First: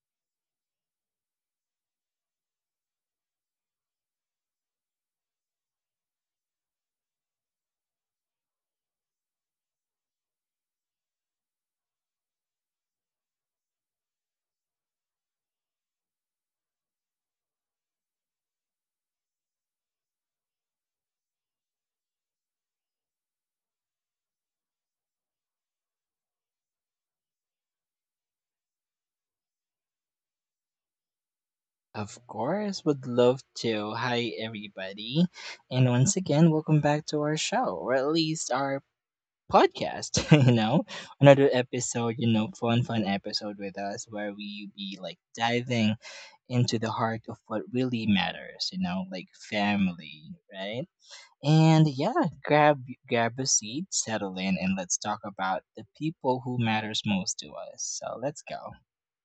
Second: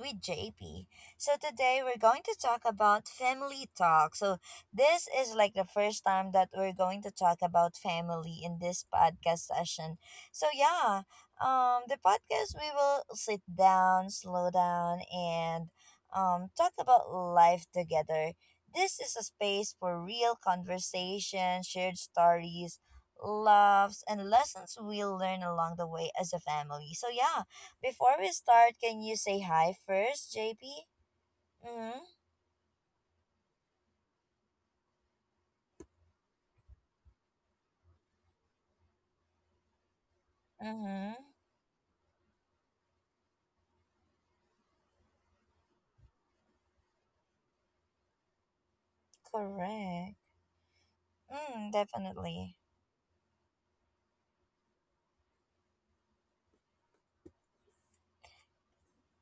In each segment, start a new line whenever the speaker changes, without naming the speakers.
with JP. So today we're going to talk about family talk. So this is like the first time that we're going to talk about family in this podcast session. So yeah, the podcast, we will sit down, slow down and talk about life together. This is a space for real conversation, shared stories, loves, and lessons we'll learn along the way as a family. So, yeah, before we start, can you say hi first, JP? Mm hmm.
Of course, would love to. Hi, everybody. And once again, welcome back to our show, or at least our podcast. you know,
Mm hmm.
another episode, fun episode with us where we be like diving into the heart of what really matters, like
Correct.
family, right?
Mm,
And yeah,
definitely.
grab grab a seat, settle in, and let's talk about the people who matters most to us. So let's go.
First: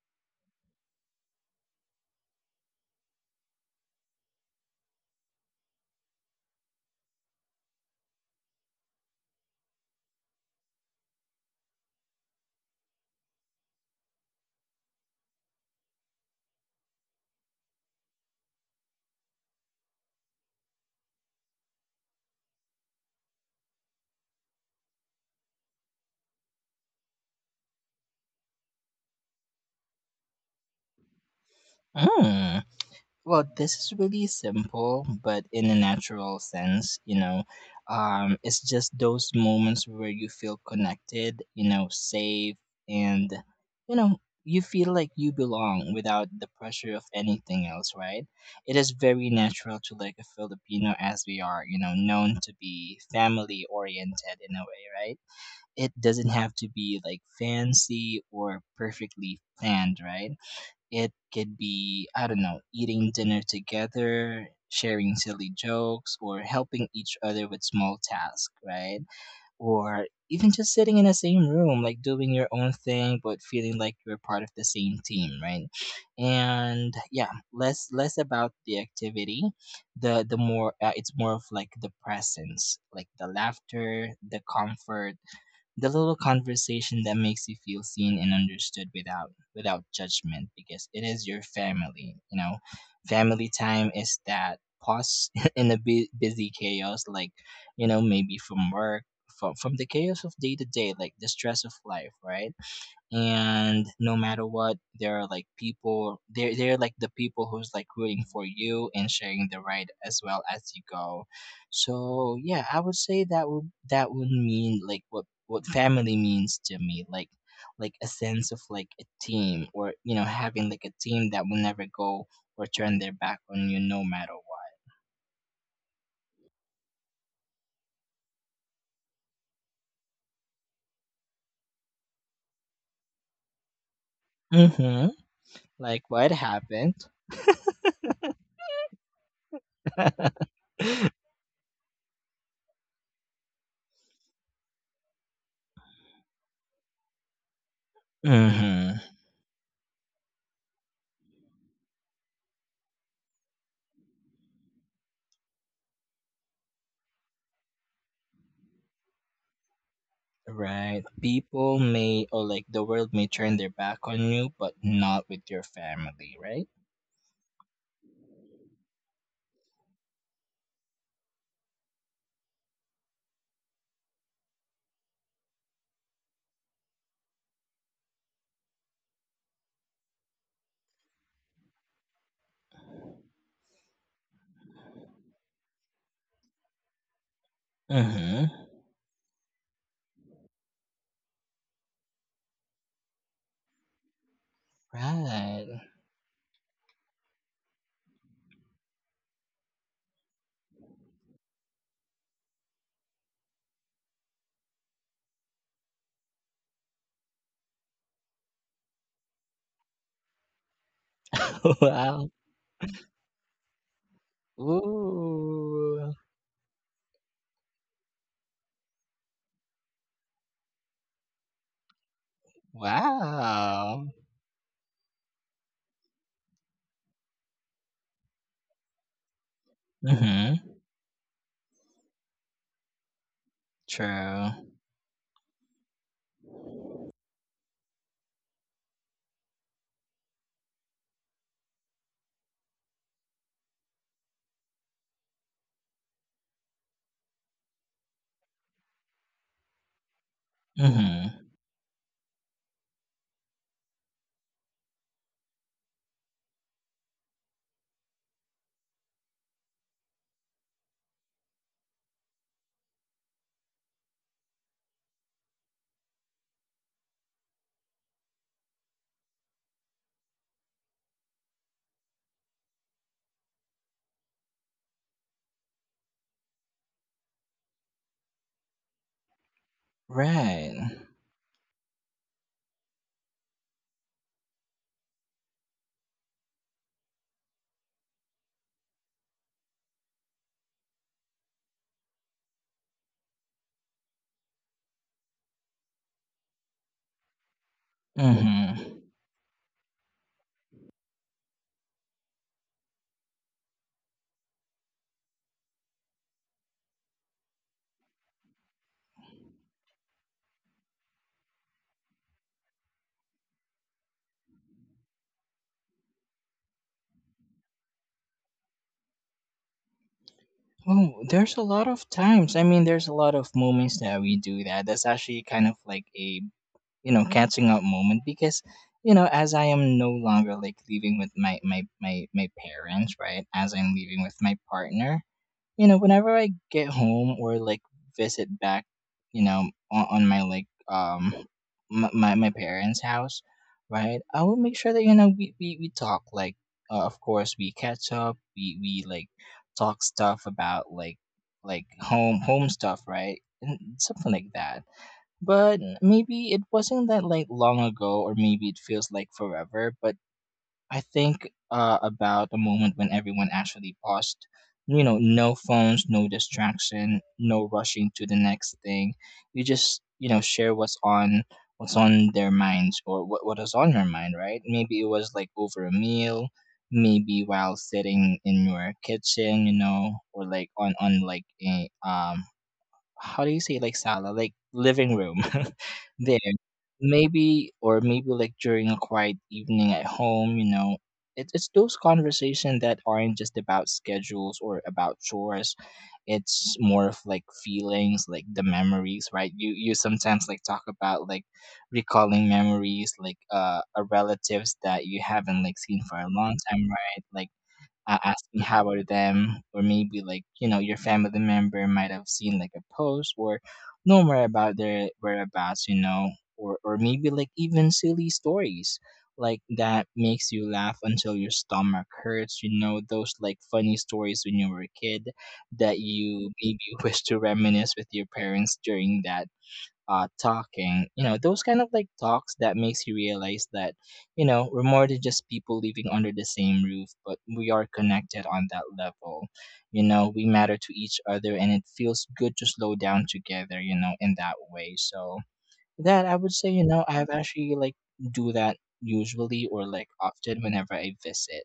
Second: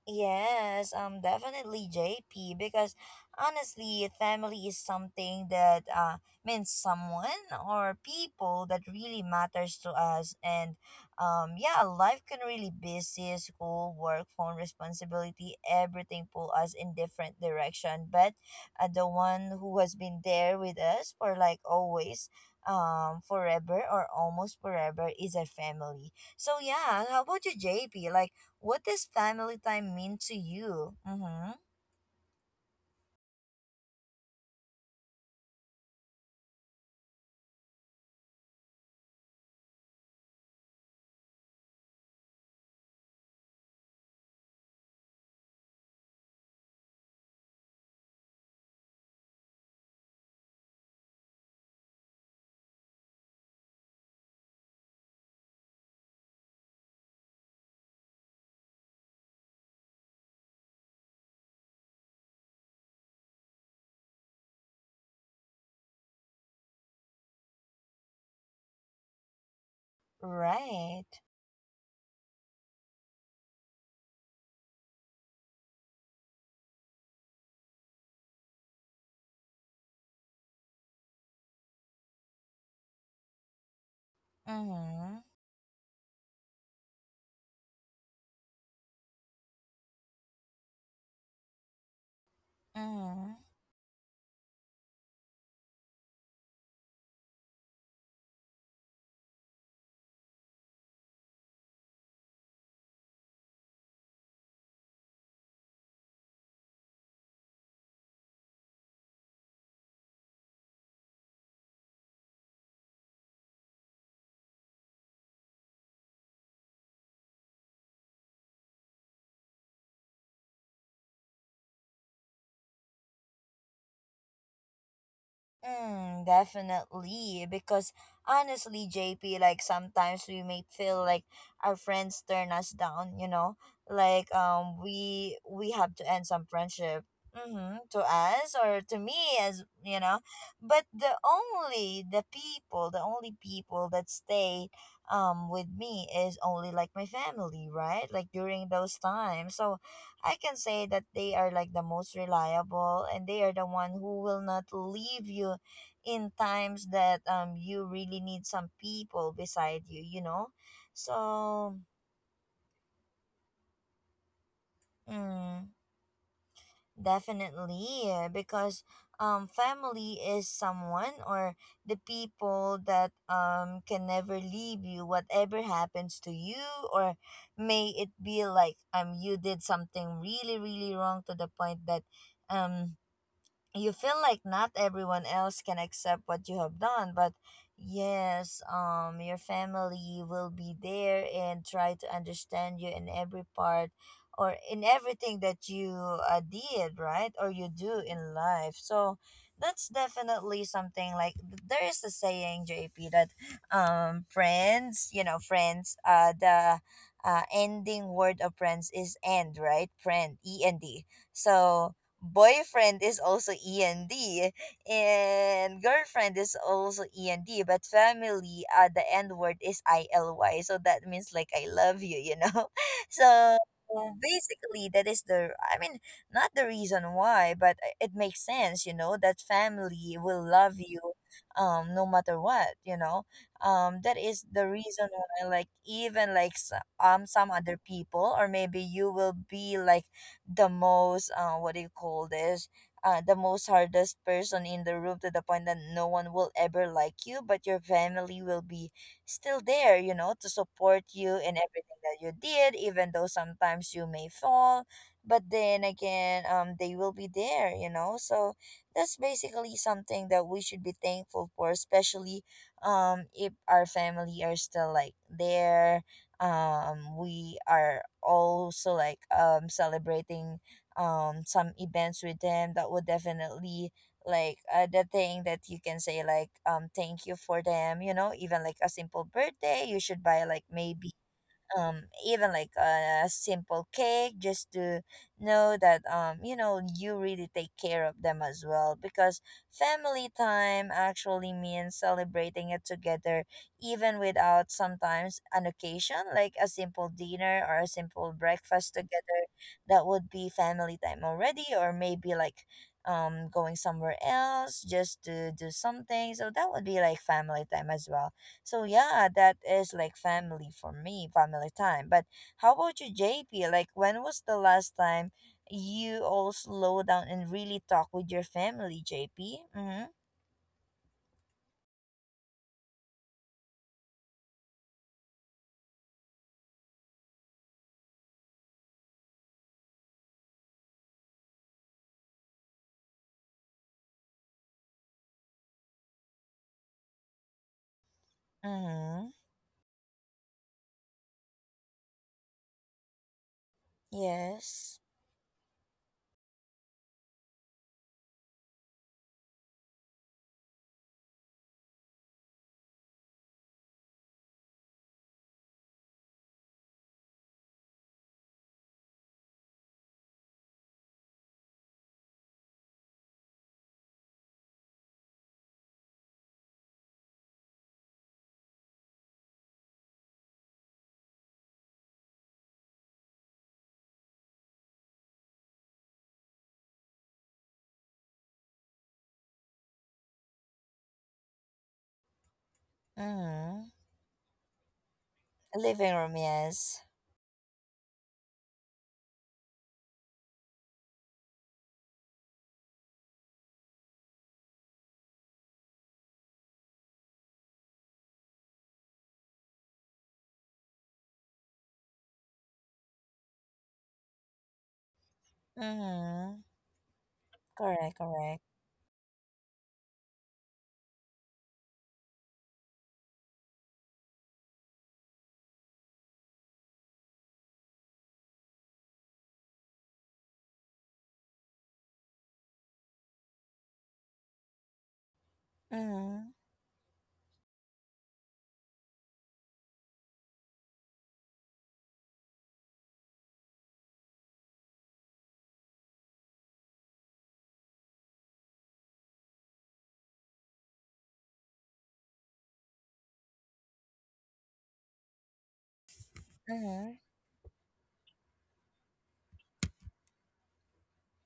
Yes, definitely, JP, because honestly, family is something that means someone or people that really matters to us, and yeah, life can really busy, school, work, phone responsibility, everything pull us in different direction. But the one who has been there with us for like always, forever or almost forever, is our family. So yeah, how about you, JP? Like what does family time mean to you? Mm-hmm.
Mm. Well, this is really simple, but in a natural sense, it's just those moments where you feel connected, safe, and, you know, you feel like you belong without the pressure of anything else, right? It is very natural to like a Filipino as we are, known to be family oriented in a way, right? It doesn't have to be like fancy or perfectly planned, right? It could be, I don't know, eating dinner together, sharing silly jokes, or helping each other with small tasks, right? Or even just sitting in the
Right.
same room, like doing your own thing, but feeling like you're part of the same team, right? And yeah, less about the activity, the more it's more of like the presence, like the laughter, the comfort,
Mm-hmm.
the little conversation that makes you feel seen and understood without judgment, because it is your family.
Mm-hmm.
Family time is that pause in the busy chaos, like maybe from work, from the chaos of day to day, like the stress of life, right. And no matter what, there are like people, they're like the people who's like rooting for you and sharing the ride as well as you go. So yeah, I would say that would mean, like, what family means to me, like a sense of like a team, or having like a team that will never go or turn their back on you, no matter what.
Mm, definitely. Because honestly, JP, like sometimes we may feel like our friends turn us down, you know? Like
Mm-hmm.
we
Like
have to
what
end some
happened.
friendship. Mm-hmm, to us or to me, as you know. But the only people that stay with me is only like my family, right? Like during
Mm-hmm.
those times. So I can say that they are like the most reliable, and they are the one who will not leave you in times that you really need some people beside you, you know?
Right. People
So,
may, or like the world may turn their back on you, but not with your
mm,
family, right?
definitely, because family is someone or the people that can never leave you whatever happens to you, or may it be like you did something really really wrong to the point that um you feel like not everyone else can accept what you have done. But
Mm-hmm.
yes, your family will be there and try to understand you in every part or in everything
Right.
that you did right or you do in life. So that's definitely something. Like, there is a saying, JP, that friends you know friends the ending word of friends is end, right? Friend, end. So
Wow.
boyfriend is also end, and
Ooh.
girlfriend is also end, but family, the N word is ILY, so that means like I love you you know So
Wow.
basically that is the I mean, not the reason why, but it makes sense, you know, that family will
Mm-hmm.
love you no matter what.
True.
That is
Mm-hmm.
the reason why, like, even like some other people, or maybe you will be like the most what do you call this, the most hardest person in the room, to the point that no one will ever like you, but your family will be still there, to support you in everything that you did, even though sometimes you may fall, but then again, they will be there, so that's basically something that we should be thankful for, especially if our family are still like there. We are also like celebrating some events with them that would definitely, like, the thing that you can say, like, thank you for them, even like a simple birthday. You should buy like,
Right.
maybe, even like a simple cake, just to know that you really take care of them as well. Because family time actually means celebrating it together, even without sometimes an occasion, like a simple dinner or a simple breakfast
Mm-hmm.
together. That would be family time already, or maybe like going somewhere else just to do something. So that would be like family time as well. So yeah, that is like family for me, family time. But how about you, JP? Like when was the last time you all slow down and really talk with your family, JP? Mm-hmm.
Oh, there's a lot of times. I mean, there's a lot of moments that we do that. That's actually kind of like a catching up moment, because as I am no longer like living with my parents, right, as I'm living with my partner. Whenever I get home, or like visit back,
Mm-hmm.
on my like my parents house, right, I will make sure
Yes.
that we talk, like, of course, we catch up, we like talk stuff about, like home stuff, right, and something like that. But maybe it wasn't that like long ago, or maybe it feels like forever. But I think, about a moment when everyone actually paused. No phones, no distraction, no rushing to the next thing. You just share what's on their minds, or what is on your mind, right? Maybe it was like over a meal, maybe while sitting in your kitchen, or like on like a, how do you say, like
Mm-hmm.
sala, like living room
Living room,
there,
yes.
maybe, or maybe like during a quiet evening at home. It's those conversations that aren't just about schedules or about chores, it's more of like feelings, like the memories, right. You sometimes like talk about, like, recalling memories, like relatives that you haven't like seen for a long
Mm-hmm.
time, right, like,
Correct,
asking
correct.
how are them, or maybe like, your family member might have seen like a post, or know more about their whereabouts. Or maybe like even silly stories, like that makes you laugh until your stomach hurts, those like funny stories when you were a kid that you
Mm-hmm.
maybe wish to reminisce with your parents during that, talking, those kind of like talks that makes you realize that we're more than just people living under the same roof, but we are connected on that level. We matter to each other, and it feels good to slow down together, in that way, so that, I would say, I've
Mm-hmm.
actually like do that usually, or like often, whenever I visit.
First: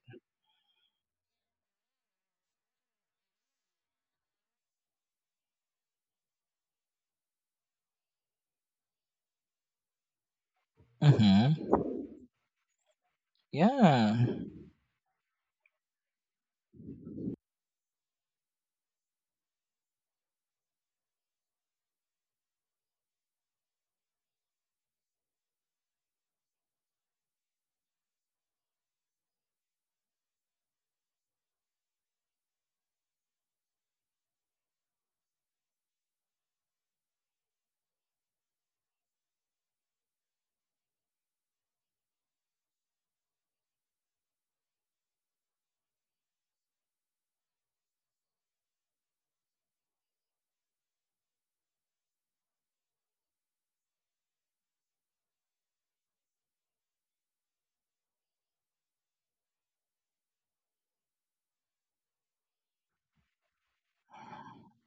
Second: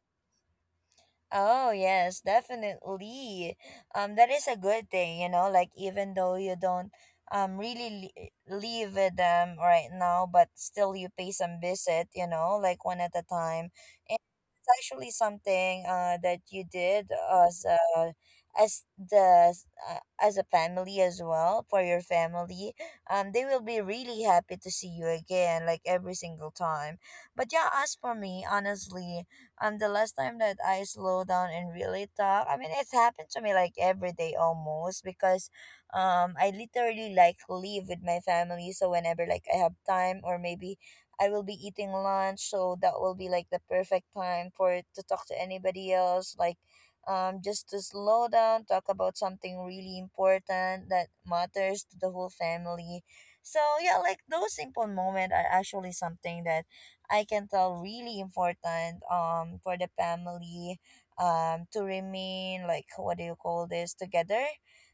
Oh yes, definitely. That is a good thing, you know. Like, even though you don't really live with them right now, but still you pay some
Mm-hmm.
visit, you know, like one at a time,
Yeah.
it's actually something, that you did, as a, as the as a family as well, for your family. They will be really happy to see you again, like every single time. But yeah, as for me, honestly, the last time that I slow down and really talk, I mean, it's happened to me like every day almost, because I literally like live with my family. So whenever like I have time, or maybe I will be eating lunch, so that will be like the perfect time for it to talk to anybody else. Like, just to slow down, talk about something really important that matters to the whole family. So yeah, like those simple moments are actually something that I can tell really important for the family, to remain like, what do you call this, together.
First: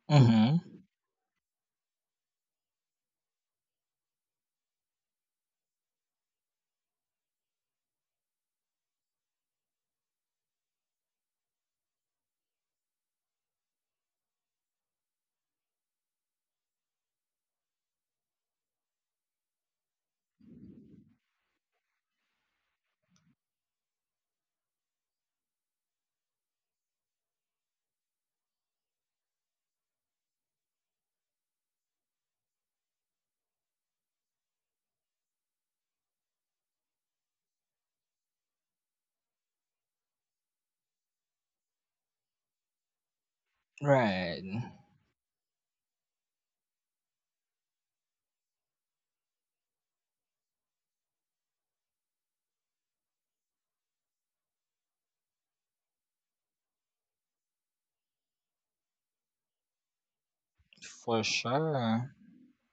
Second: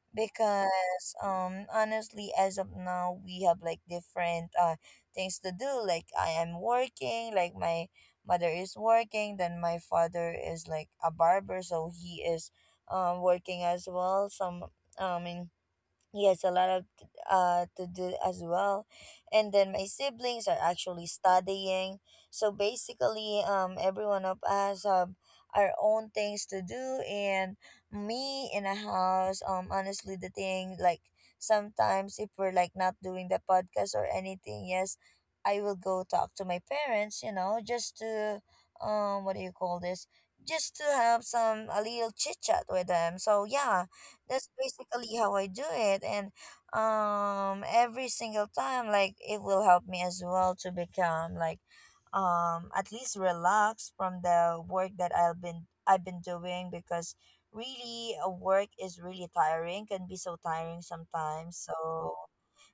Mm-hmm.
Because honestly, as of now, we have like different things to do. Like, I am working, like my mother is working, then my father is like a barber, so he is working as well. Some, I mean, yes, a lot of, to do as well. And then my siblings are actually studying. So basically, everyone of us have our own things to do, and me in a house, honestly, the thing, like, sometimes if we're like not doing the podcast or anything, yes, I will go talk to my parents, you know, just to, what do you call this? Just to have some a little chit chat with them. So yeah,
Right.
that's basically how I do it. And every single time, like, it will help me as well to become like, at least relaxed from the work that I've been doing. Because really, a work is really tiring, can be so tiring
For
sometimes.
sure.
So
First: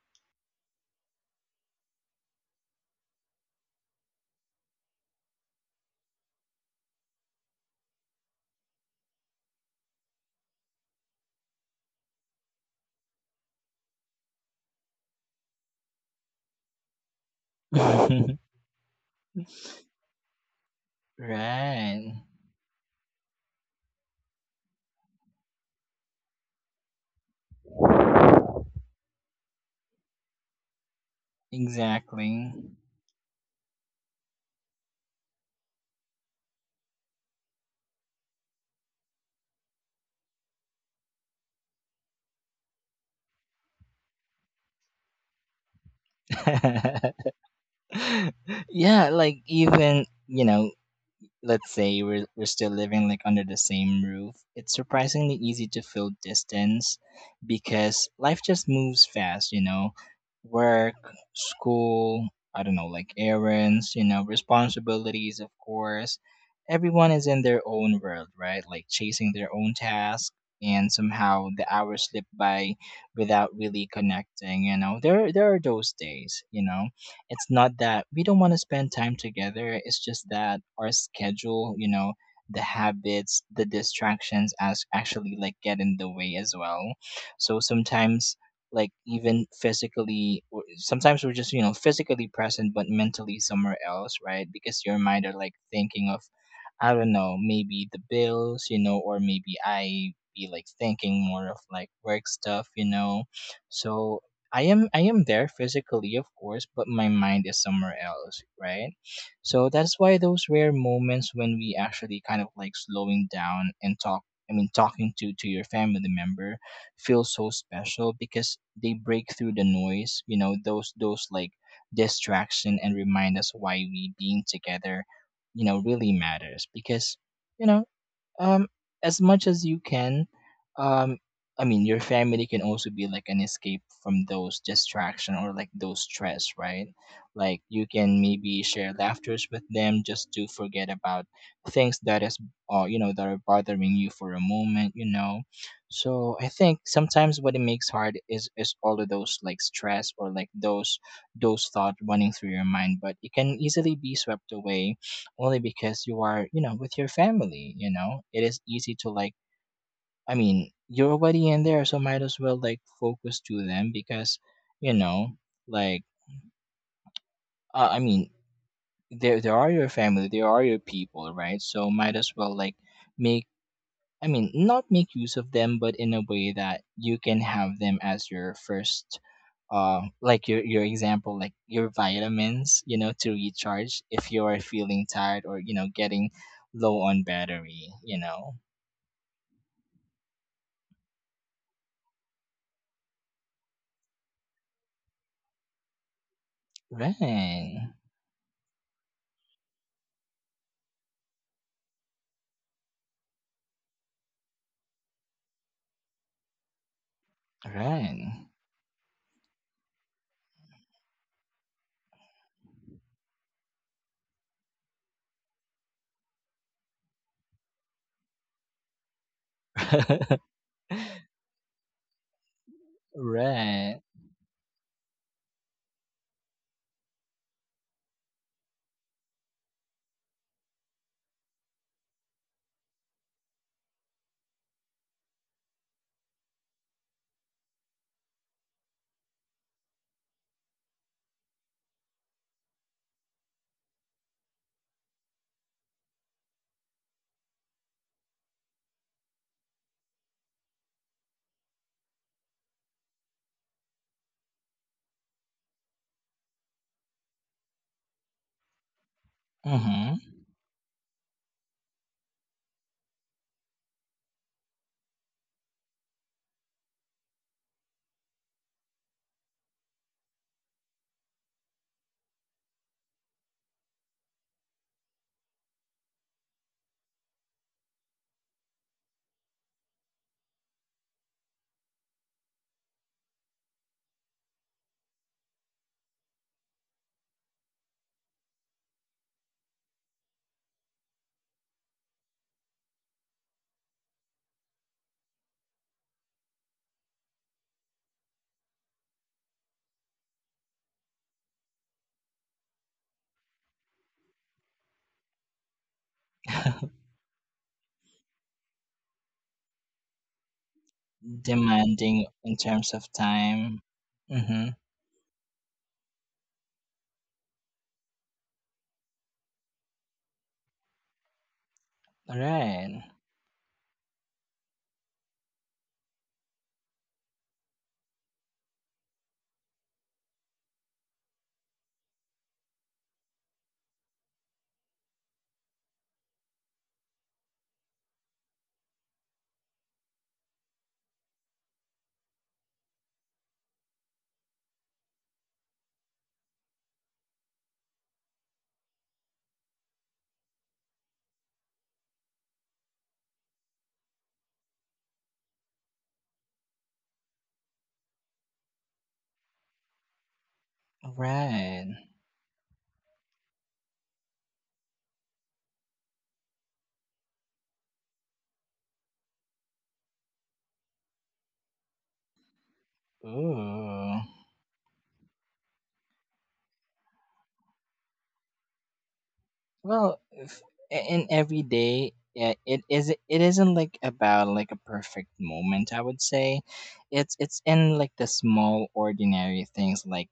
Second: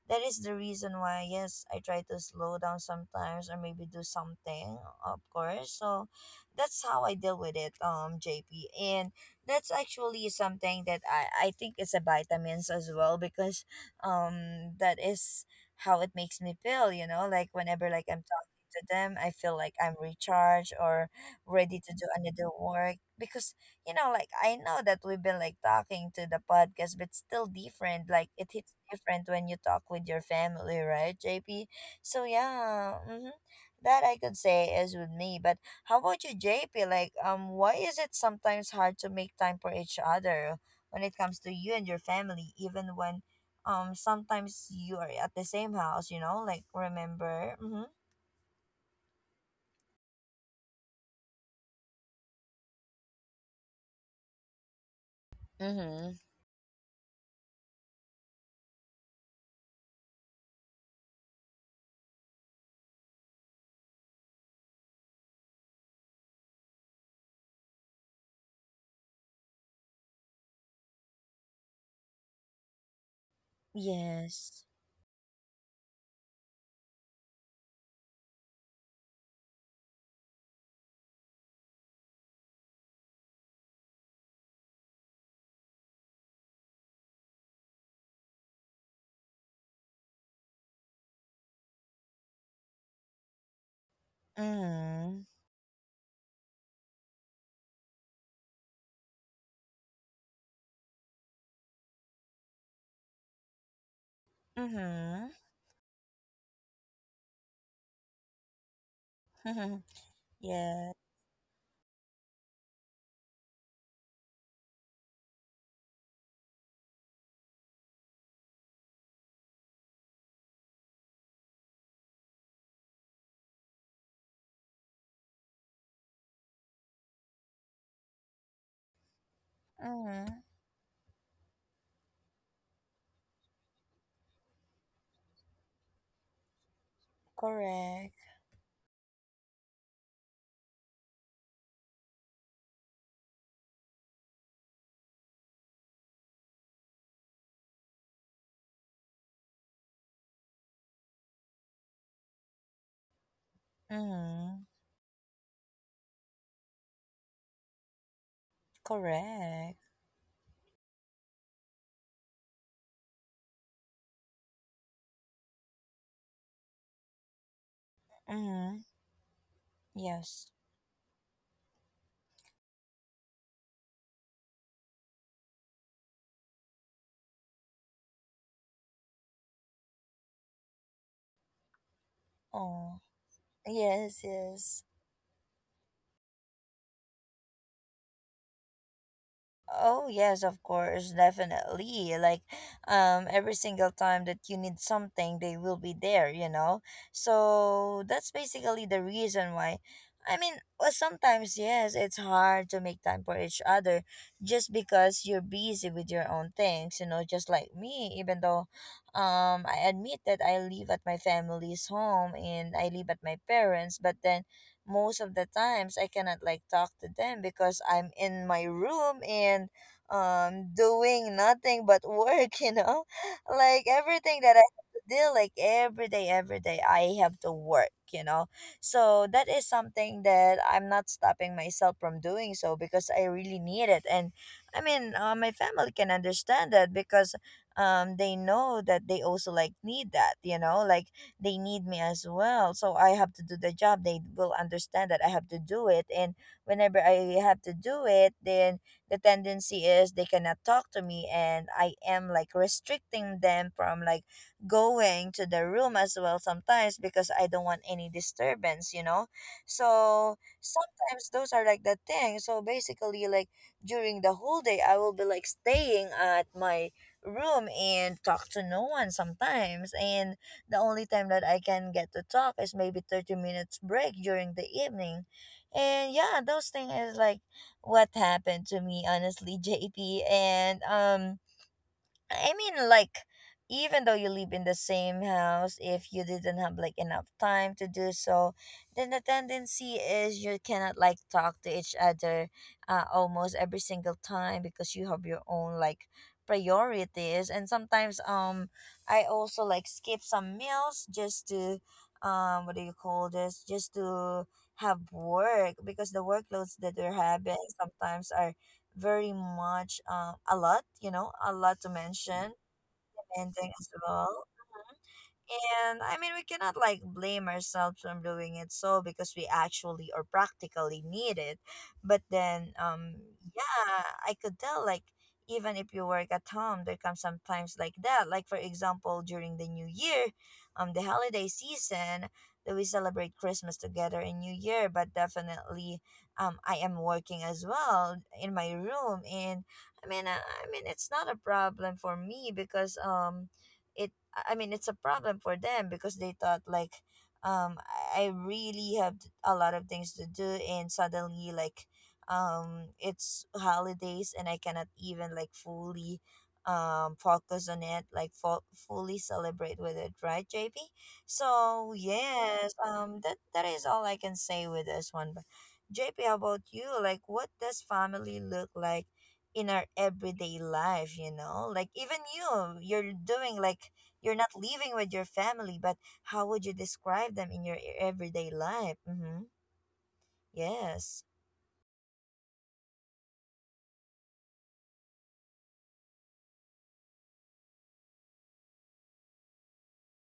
that is the reason why, yes, I try to slow down sometimes, or maybe do something, of course. So that's how I deal with it, JP. And that's actually something that I think, it's a vitamins as well, because that is how it makes me feel, you know, like whenever like I'm talking to them, I feel like I'm recharged, or ready to do
Right.
another work. Because, like I know that we've been like talking to the podcast, but still different. Like it hits different when you talk with your family, right, JP? So
Exactly.
yeah, mm-hmm, that I could say is with me. But how about you, JP? Like, why is it sometimes hard to make time for each other when it comes to you and your family, even when, sometimes you are at the same house. You know, like, remember. Mm-hmm.
Yeah, like even, let's say we're still living like under the same roof, it's surprisingly easy to
Mm-hmm.
feel distance, because life just moves fast, work, school, I don't know, like errands, responsibilities, of course. Everyone is in their own world, right, like chasing their own task, and somehow the hours slip by without really connecting.
Yes.
There are those days. It's not that we don't want to spend time together, it's just that our schedule, the habits, the distractions as actually like get in the way as well. So sometimes, like even physically, sometimes we're just, physically present but mentally somewhere else, right, because your
Mm-hmm.
mind are like thinking of, I don't know, maybe the bills, or maybe I be like thinking more of like work stuff. So I am
Mm-hmm.
there physically, of course, but my mind is somewhere else, right? So that's why those rare
Yes.
moments when we actually kind of like slowing down and talk, I mean talking to your family member, feels so special, because they break through the noise, those like distraction, and remind us why we being together, really matters. Because, you know, um as much as you can,
Mm-hmm.
um I mean, your family can also be like an escape from those distraction or like those stress, right? Like you can
Correct.
maybe share laughters with them, just to forget about things that is, that are bothering you for a moment. So I think sometimes what it makes hard is all of those like stress, or like those thoughts running through your mind, but it can easily be swept
Mm-hmm.
away, only because you are, with your family. It is easy to, like,
Correct.
I mean, you're already in there, so might as well like focus to them, because you know, like, I mean,
Mm-hmm.
they are your family, they
Yes.
are your people, right? So might as well like make, I mean, not make use of them, but in a way that you can have them as your first, like your example, like your vitamins,
Oh,
to recharge
yes,
if you are
yes.
feeling tired, or getting low on battery,
Oh yes, of course, definitely. Like, every single time that you need something, they will be there. You know,
right,
so that's basically the reason why. I mean, well, sometimes yes, it's hard to make time for each other, just because you're busy with your own things. You know, just like me,
right.
even though, I admit that I live at my family's home and I live at my parents, but then most of the times I cannot like talk to them, because I'm in my room and doing nothing but work, you know? Like
Right.
everything that I have to do like every day I have to work, So that is something that I'm not stopping myself from doing so, because I really need it. And I mean, my family can understand that, because they know that they also like need that, like they need me as well, so I have to do the job. They will understand that I have to do it, and whenever I have to do it, then the tendency is they cannot talk to me, and I am like restricting them from like going to the room as well sometimes, because I don't want any disturbance,
Mm-hmm.
so sometimes those are like the thing. So basically, like during the whole day I will be like staying at my room and talk to no one sometimes. And the only time that I can get to talk is maybe 30 minutes break during the evening. And yeah, those things is like what happened to me honestly, JP. And I mean, like, even though you live in the same house, if you didn't have like enough time to do so, then the tendency is you cannot like talk to each other almost every single time because you have your own like priorities. And sometimes, I also like skip some meals just to, what do you call this? Just to have work because the workloads that we're having sometimes are very much, a lot, a lot to
Demanding
mention,
in terms of
and ending
time.
as well.
Mm-hmm.
And I mean, we cannot like blame ourselves from doing it so because we actually or practically need it. But then,
Right.
um, yeah, I could tell like even if you work at home, there comes sometimes like that. Like for example, during the New Year, the holiday season that we celebrate Christmas together and New Year. But definitely, I am working as well in my room, and I mean, it's not a problem for me because it I mean it's a problem for them because they thought like um I really have a lot of things to do and suddenly like it's holidays and I cannot even like fully focus on it like fully celebrate with it, right, JP? So
Right.
yes, that is all I can say with this one. But JP, how about you? Like, what does family look like in our everyday life, you know? Like even you, you're doing like
Ooh.
you're not living with your family, but how would you describe them in your everyday life? Mm-hmm.
Well, if,
Yes.
in every day, yeah, it is. It isn't like about like a perfect moment. I would say it's in, like, the small ordinary things, like,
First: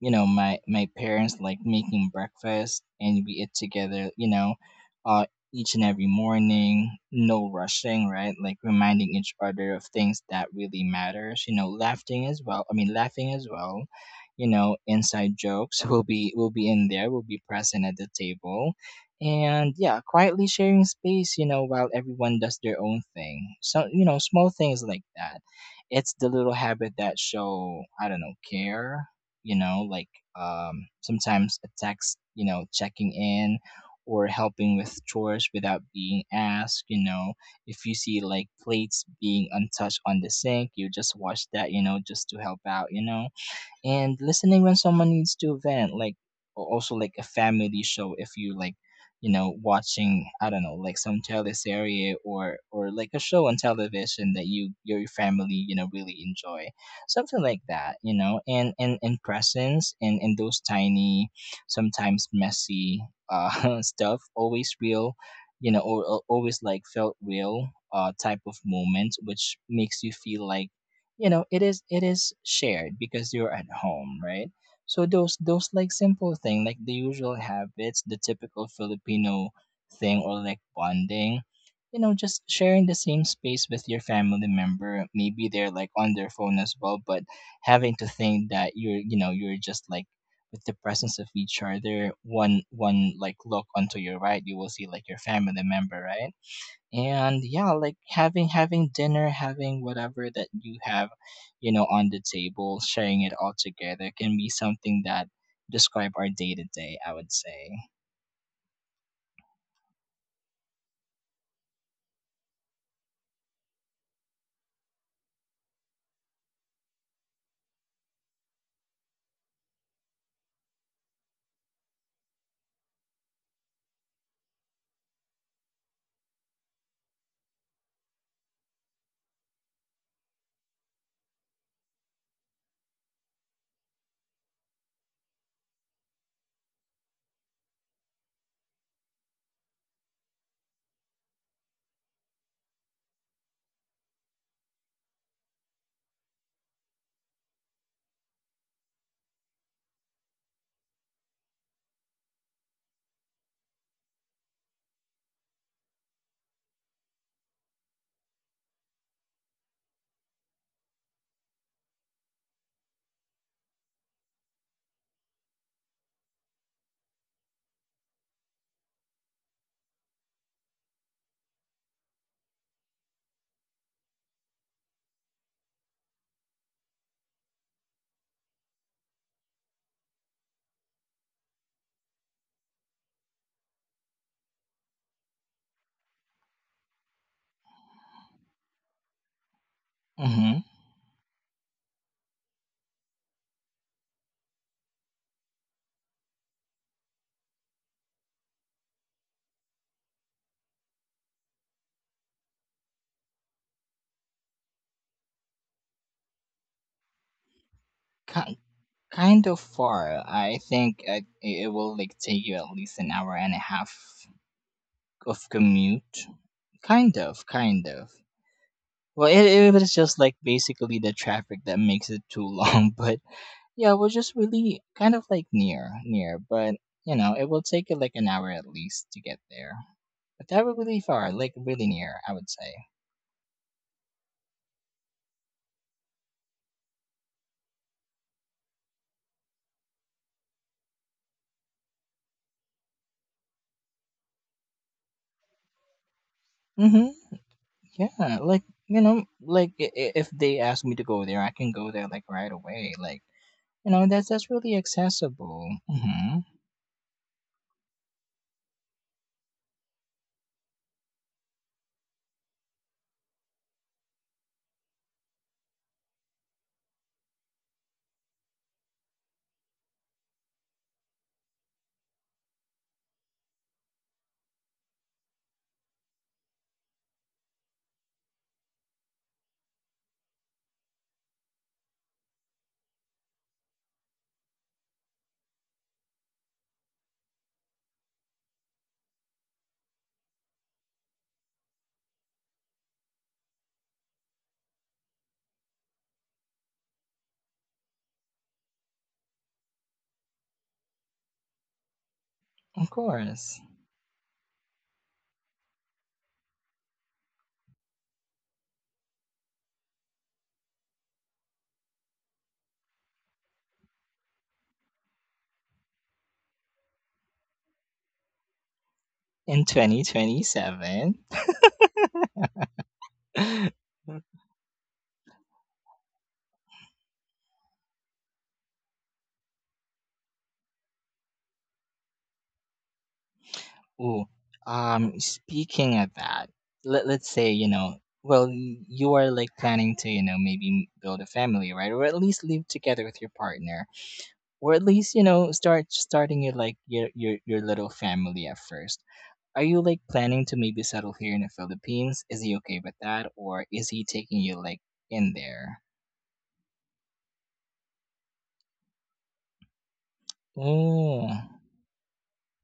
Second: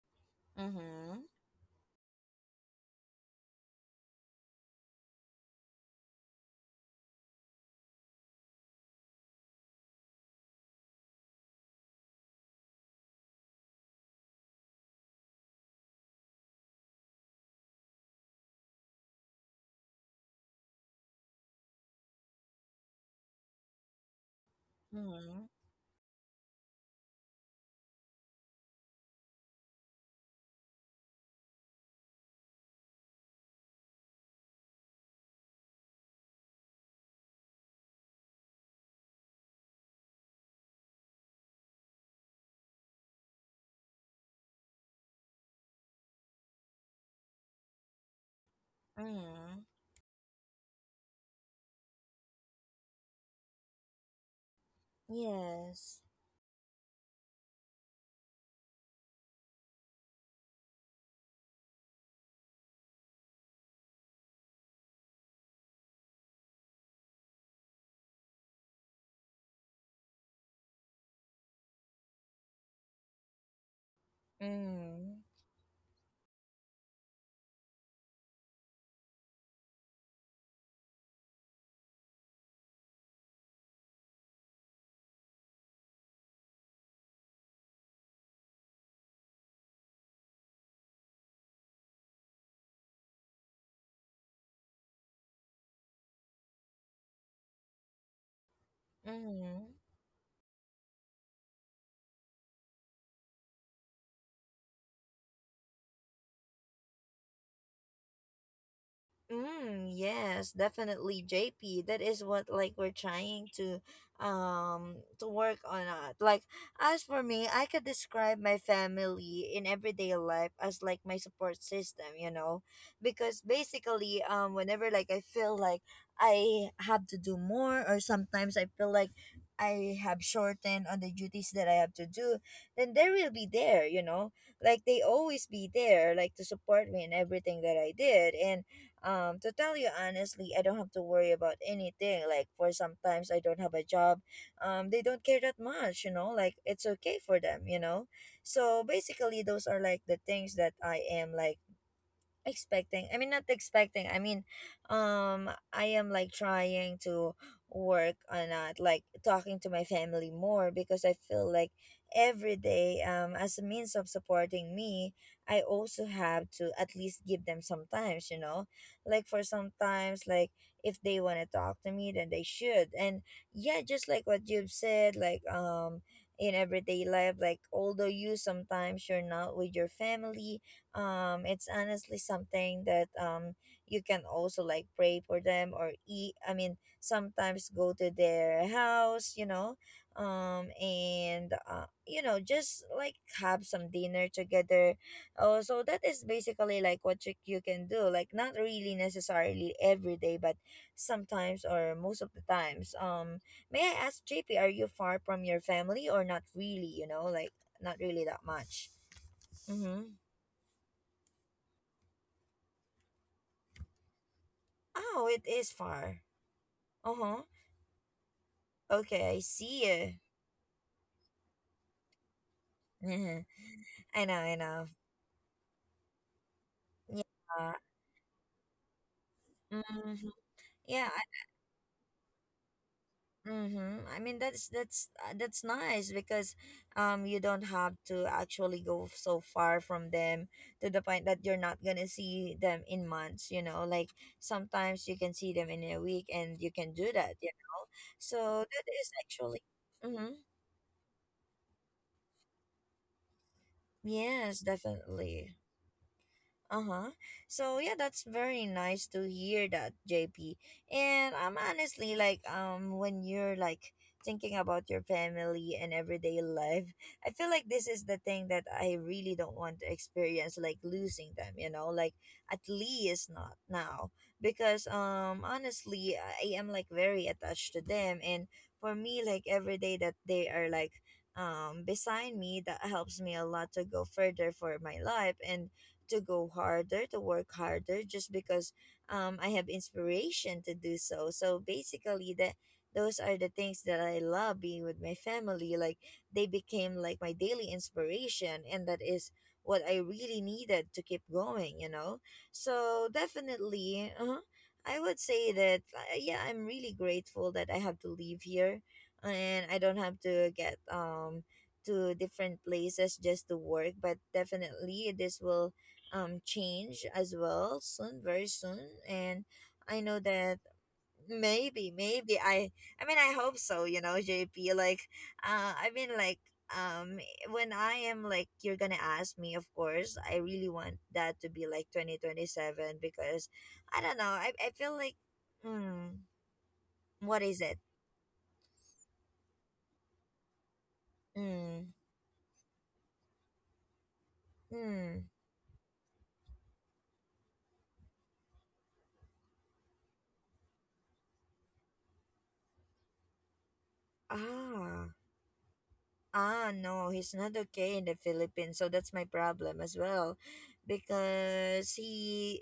my
Mm-hmm.
parents like making breakfast and we eat together. uh each and every morning, no rushing, right, like reminding each other of things that really matters, laughing as well, I mean laughing as well. Inside jokes will be in there, will be present at the table. And yeah, quietly sharing space, while everyone does their own thing, so, small things like that.
Mm-hmm.
It's the little habit that show, I don't know, care, like, sometimes a text, checking in, or helping with chores without being asked. If you see like plates being untouched on the sink, you just wash that, just to help out. And listening when someone needs to vent, like, also like a family show, if you like,
Mm-hmm.
watching, I don't know, like some teleserie or like a show on television that your family,
Yes.
really enjoy, something like that, and presence, and those tiny, sometimes messy, stuff, always real, or always like felt real, type of moment which makes you feel like, it is shared because you're at home, right. So
Mm-hmm.
those like simple thing, like the usual habits, the typical Filipino thing or like bonding, just sharing the same space with your family member, maybe they're like on their phone as well, but having to think that you're you know you're just like with the presence of each other, one like look onto your right, you will see like your family member, right. And yeah, like having Having dinner,
Mm-hmm.
having whatever that you have you know on the table, sharing it all together can be something that describe our day to day, I would say.
Mm, yes, definitely, JP. That is what like we're trying to work on it. Like as for me, I could describe my family in everyday life as like my support system, you know? Because basically, whenever like I feel like I have to do more or sometimes I feel like I have shortened on the duties that I have to do, then they will be there, you know? Like they always be there, like to support me in everything that I did. And to tell you honestly, I don't have to worry about anything. Like for sometimes I don't have a job, they don't care that much, you know, like it's okay for them, you know. So basically those are like the things that I am like expecting I mean not expecting. I am like trying to work on that, like talking to my family more because I feel like every day as a means of supporting me, I also have to at least give them sometimes, you know, like for sometimes like if they want to talk to me then they should. And yeah, just like what you've said, like in everyday life, like although you sometimes you're not with your family, it's honestly something that you can also like pray for them or eat I mean sometimes go to their house, you know.
Mm-hmm.
And you know, just like have some dinner together. Oh, so that is basically like what you can do, like not really necessarily every day but sometimes or most of the times. May I ask, JP, are you far from your family or not really, you know? Like not really that
Ki-
much.
Kind of
Mm-hmm.
far, I think, it will like take you at least an hour and a half
Oh, it
of
is far.
commute.
Uh
Kind
huh.
of, kind of. Well,
Okay, I
it
see
was
you.
just like basically the traffic that makes it too long, but yeah, we're
I
just
know, I
really
know.
kind of like near, near, but you know, it will
Yeah.
take like an hour at least to get there.
Hmm.
But that would really
Yeah.
far, like really near, I would say.
Mm-hmm. I mean, that's that's nice because you don't have to actually go so far from them to the point that you're not gonna see them in months. You know, like sometimes you can see them in a week, and you can
Mm-hmm.
do that. You know,
Yeah,
so
like
that
you
is
know,
actually.
like if
Mm-hmm.
they ask me to go there, I can go there like right away. Like you know, that's
Yes,
really
definitely.
accessible. Mm-hmm.
Uh-huh. So yeah, that's very nice to hear that, JP. And I'm honestly like when you're like thinking about your family and everyday life, I feel like this is the thing that I really don't want to experience, like losing them, you know, like at least not now. Because honestly I am like very attached to them, and for me like every day that they are like beside me, that helps me a lot to go further for my life and to go harder, to work harder, just because I have inspiration to do so. So basically, that those are the things that I love being with my family. Like they became like my daily inspiration, and that is what I really needed to keep going. You know,
Of
so
course,
definitely, I would say that yeah, I'm really grateful that I have to leave here, and I don't have to get to different places just to work. But definitely this will change as well soon, very soon. And
in
I
twenty
know
twenty
that
seven.
maybe I hope so, you know, JP. Like uh i mean like um when I am like you're gonna ask me, of course I really want that to be like 2027 because I don't
Ooh,
know, I feel like
speaking of
hmm,
that, let's
what
say,
is
you
it
know, well, you are like planning to, you know, maybe build a family,
hmm,
right? Or at least live together with your partner, or at least, you
hmm,
know, starting your like your little family at first. Are you like planning to maybe settle here in the Philippines? Is he okay with that, or is he taking you like
ah.
in there?
Ah, no, he's not okay in the Philippines, so that's my problem as well,
Oh,
because he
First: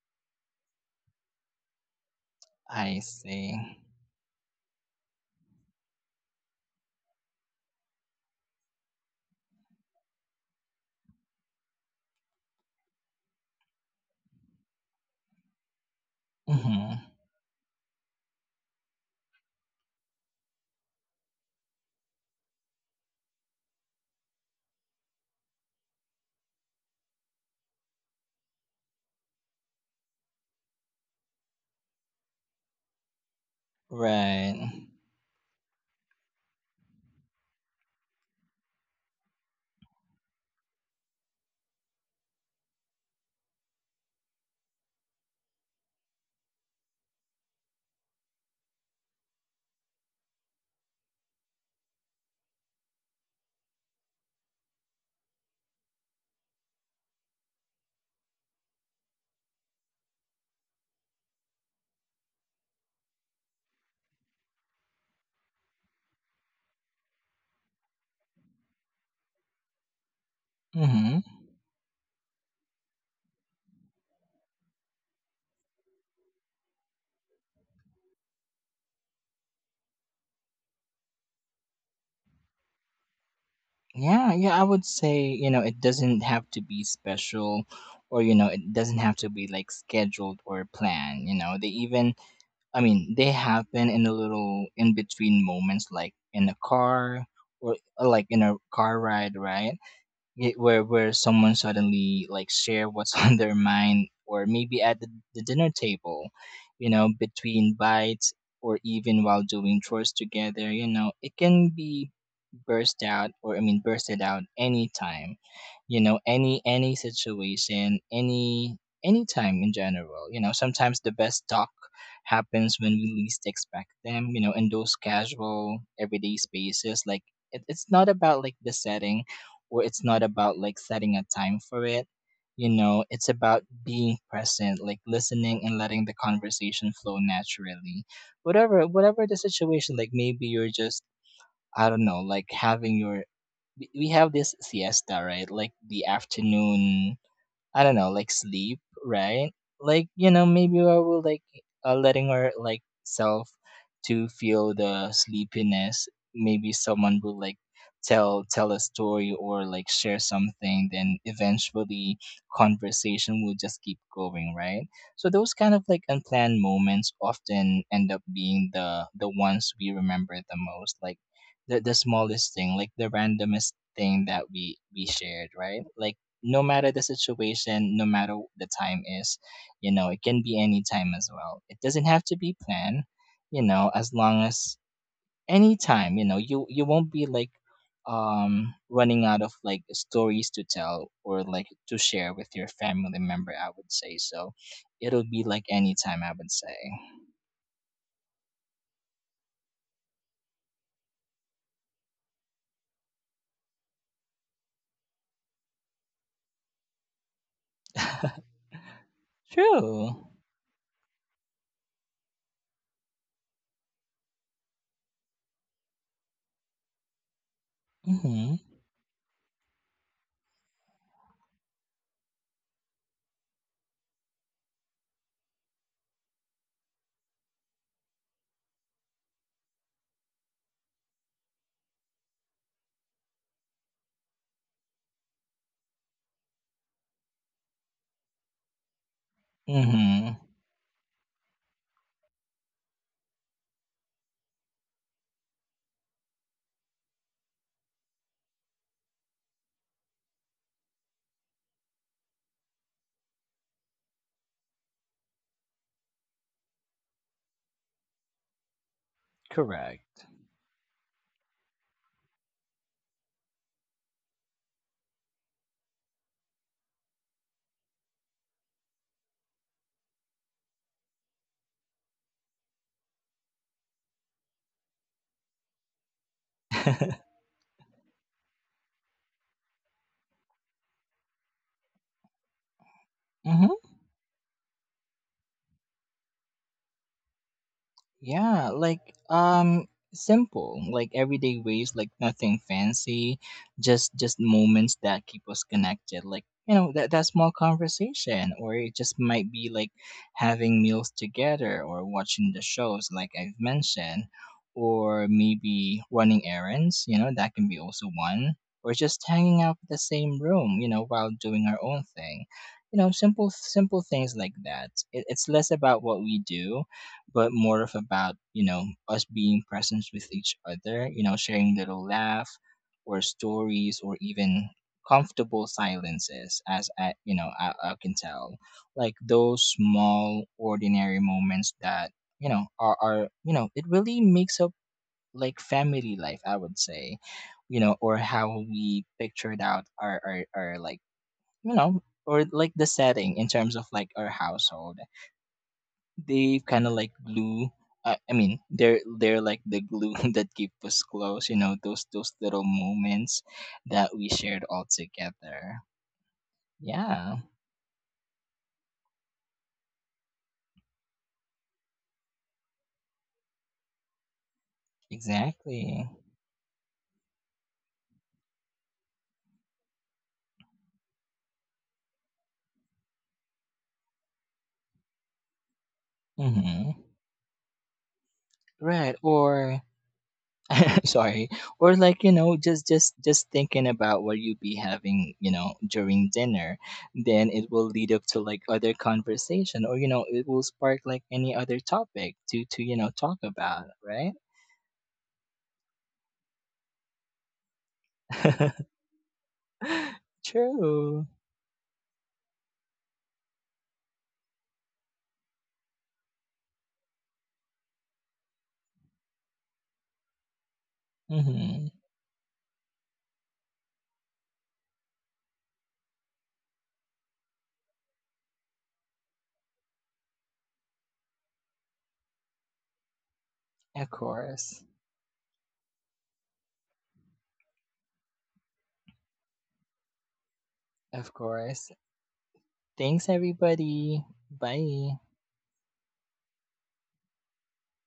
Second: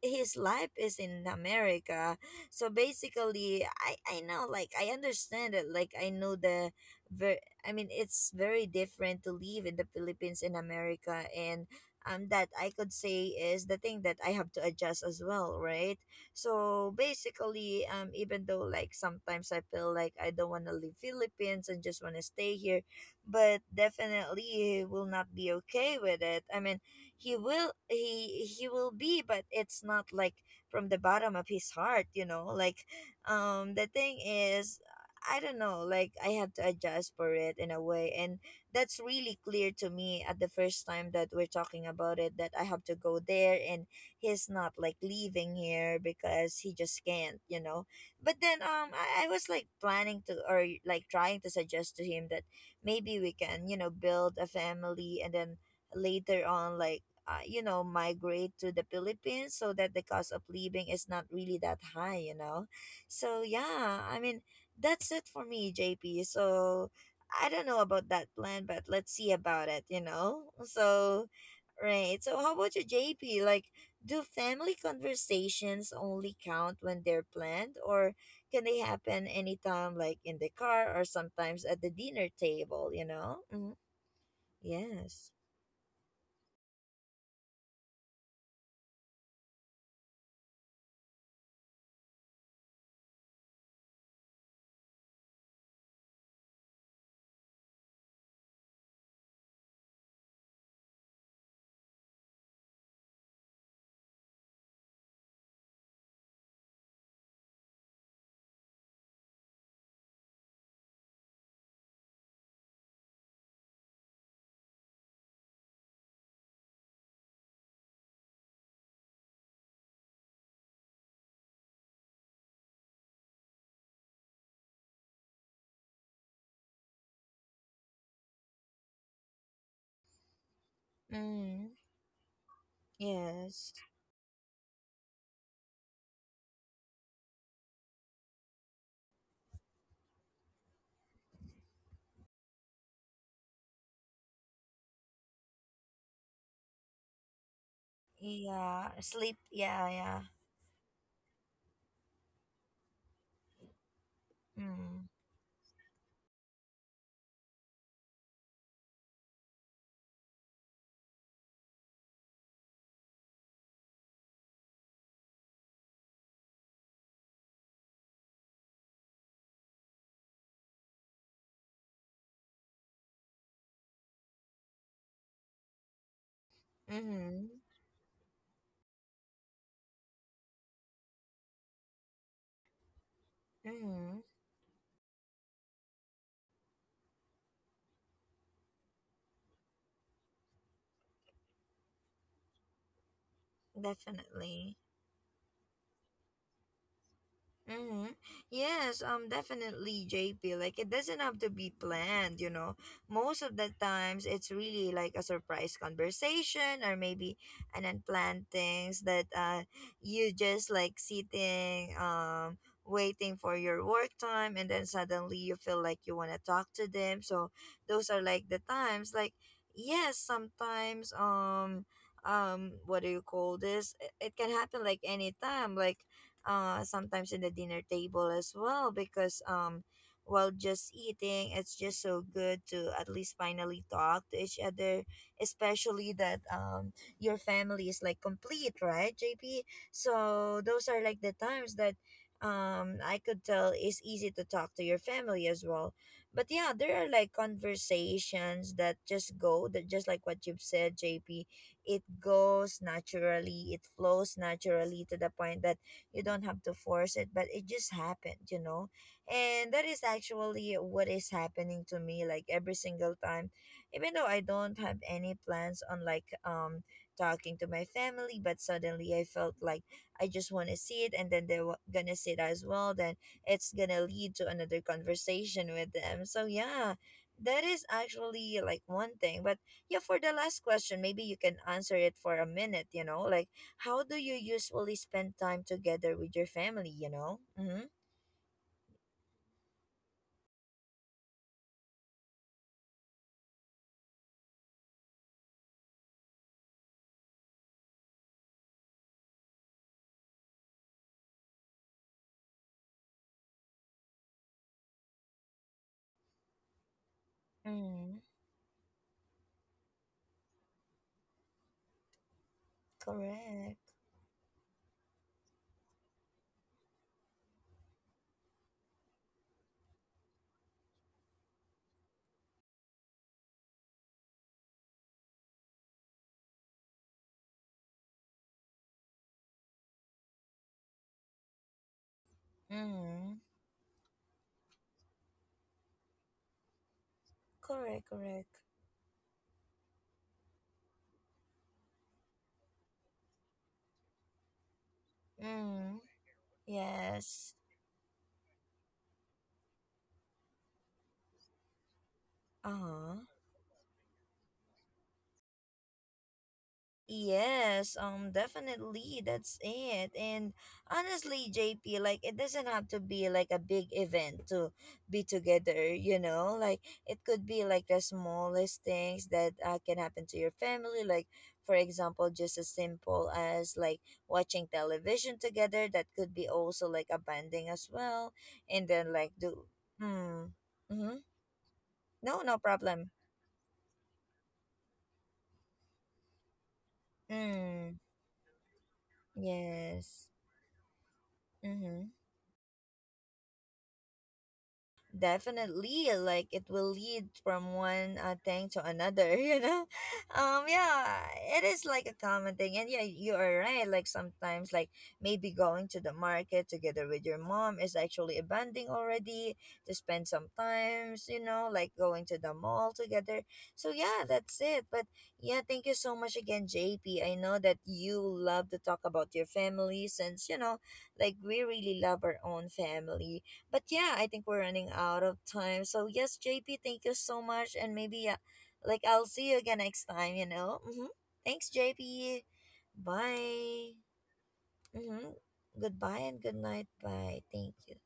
his life is in America. So
I
basically,
see.
I know, like I understand it, like I know the, it's very different to live in the Philippines in America, and that I could say is the thing that I have to adjust as well, right? So
Mm-hmm.
basically, even though like sometimes I feel like I don't want to leave Philippines and just want to stay here, but definitely he will not be okay with it. I mean, he will be, but it's not like from the bottom of his heart, you know. Like the thing is,
Right.
I don't know, like I had to adjust for it in a way, and that's really clear to me at the first time that we're talking about it, that I have to go there, and he's not like leaving here because he just can't, you know. But then, I was like planning to or like trying to suggest to him that maybe we can, you know, build a family and then later on like you know, migrate to the Philippines so that the cost of living is not really that high, you know. So yeah, I mean, that's it for me, JP. So I don't know about that plan, but let's see about it, you know.
Mm-hmm.
So right, so how about you, JP? Like, do family conversations only count when they're planned, or can they happen anytime, like in the car or sometimes at the dinner table, you know? Mm.
Yeah, yeah, I would
Yes.
say, you know, it doesn't have to be special or, you know, it doesn't have to be like scheduled or planned, you know. They even, I mean, they happen in a little in between moments, like in a car or like in a car ride, right? Where someone suddenly like share what's on their mind, or maybe at the dinner table, you know, between bites, or even while doing chores together. You know, it can be burst out, or I mean, bursted out anytime, you know, any situation, any anytime in general. You know, sometimes the best talk happens when we least expect them, you know, in those casual everyday spaces. Like it's not about like the setting, where it's not about like setting a time
Mm.
for it. You know, it's about
Yes.
being present, like listening and letting the conversation flow naturally. Whatever the situation, like maybe you're just, I don't know, like having your, we have this siesta, right? Like the afternoon, I don't know, like sleep,
Yeah, sleep,
right?
yeah,
Like,
yeah.
you know, maybe I will like, letting our like self to feel
Mm.
the sleepiness. Maybe someone will like tell a story or like share something, then eventually conversation will just keep going, right? So those kind of like unplanned moments often end up being the ones we remember the most, like the smallest thing, like the randomest thing that we shared, right? Like no matter the
Mm-hmm.
situation, no matter the time is, you know, it can be any time as well. It doesn't have to be planned, you know, as
Mm-hmm.
long as any time, you know, you won't be like running out of like stories to tell or like to share with your family member, I would say. So
Definitely.
it'll be like any time, I would say.
Mm-hmm. Yes, definitely, JP. Like, it doesn't have to be planned, you know. Most of the times, it's really like a surprise conversation or maybe an unplanned things that you
True.
just like sitting, waiting for your work time, and then suddenly you feel like you want to talk to them. So, those are like the
Mhm.
times. Like, yes, sometimes, what do you call this? It can happen like anytime. Like, sometimes in the dinner table as well because while just eating, it's just so good to at least finally talk to each other, especially that your family is like complete, right, JP?
Mhm.
So those are like the times that I could tell it's easy to talk to your family as well. But yeah, there are like conversations that just that just like what you've said, JP, it goes naturally, it flows naturally to the point that you don't have to force it but it just happened, you know. And that is
Correct.
actually what is happening to me like every single time. Even though I don't have any plans on like talking to my family, but suddenly I felt like I just want to see it and then they're gonna see it as well, then it's gonna lead to another conversation with them. So yeah, that is actually like one thing. But yeah, for the last question, maybe you can answer it for a minute, you know. Like,
Mhm.
how do you usually spend time together with your family, you know? Mm-hmm.
Yeah, like simple, like everyday ways, like nothing fancy, just moments that keep us connected. Like, you know, that small conversation, or it just might be like having meals together or watching the shows like I've mentioned, or maybe running errands, you know, that can be also
Mm-hmm.
one, or just hanging out in the same room, you know, while doing our own thing. You know,
Correct.
simple things like that. It's less about what we do, but more of about, you know, us being present with each other, you know, sharing little laugh or stories or even comfortable silences. As I you know I can tell, like those small ordinary moments that you know are,
Mm-hmm.
you know, it really makes up like family life, I would say, you know,
Correct,
or
correct.
how we pictured out our like, you know, or like the setting in terms of like our household,
Mm-hmm.
they kind of like
Yes.
glue. I mean, they're like the glue that keep us close. You know, those little
Uh-huh.
moments that we shared all together. Yeah,
Yes, definitely. That's it. And honestly, JP, like it doesn't have to be like a big event to be together,
exactly.
you know? Like it could be like the smallest things that can happen to your family. Like, for example, just as simple as like watching television together. That could be also
Mm-hmm.
like a bonding as well. And then
Right. Or
mm, mm-hmm.
sorry. Or like you
No, no
know,
problem.
just thinking about what you be having, you know, during dinner, then it will
Mm,
lead up to like other conversation, or you know,
yes.
it will spark like any other
Mm-hmm.
topic to you know talk about, right?
Definitely, like it will lead from one thing to another you know. Yeah,
True.
it is like a common thing. And yeah, you are right, like sometimes like maybe going to the market together with your mom is actually a bonding already, to spend some times, you know,
Hmm.
like going to the mall together. So yeah, that's it. But yeah, thank you so much again, JP. I know that you love to talk about your family since, you know, like we really love our own family. But
Of
yeah, I think we're
course.
running out of time. So yes, JP, thank you so much, and maybe like I'll see you again next time. You know. Mm-hmm.
Of
Thanks,
course.
JP.
Thanks,
Bye.
everybody. Bye.
Mm-hmm. Goodbye and good night. Bye. Thank you.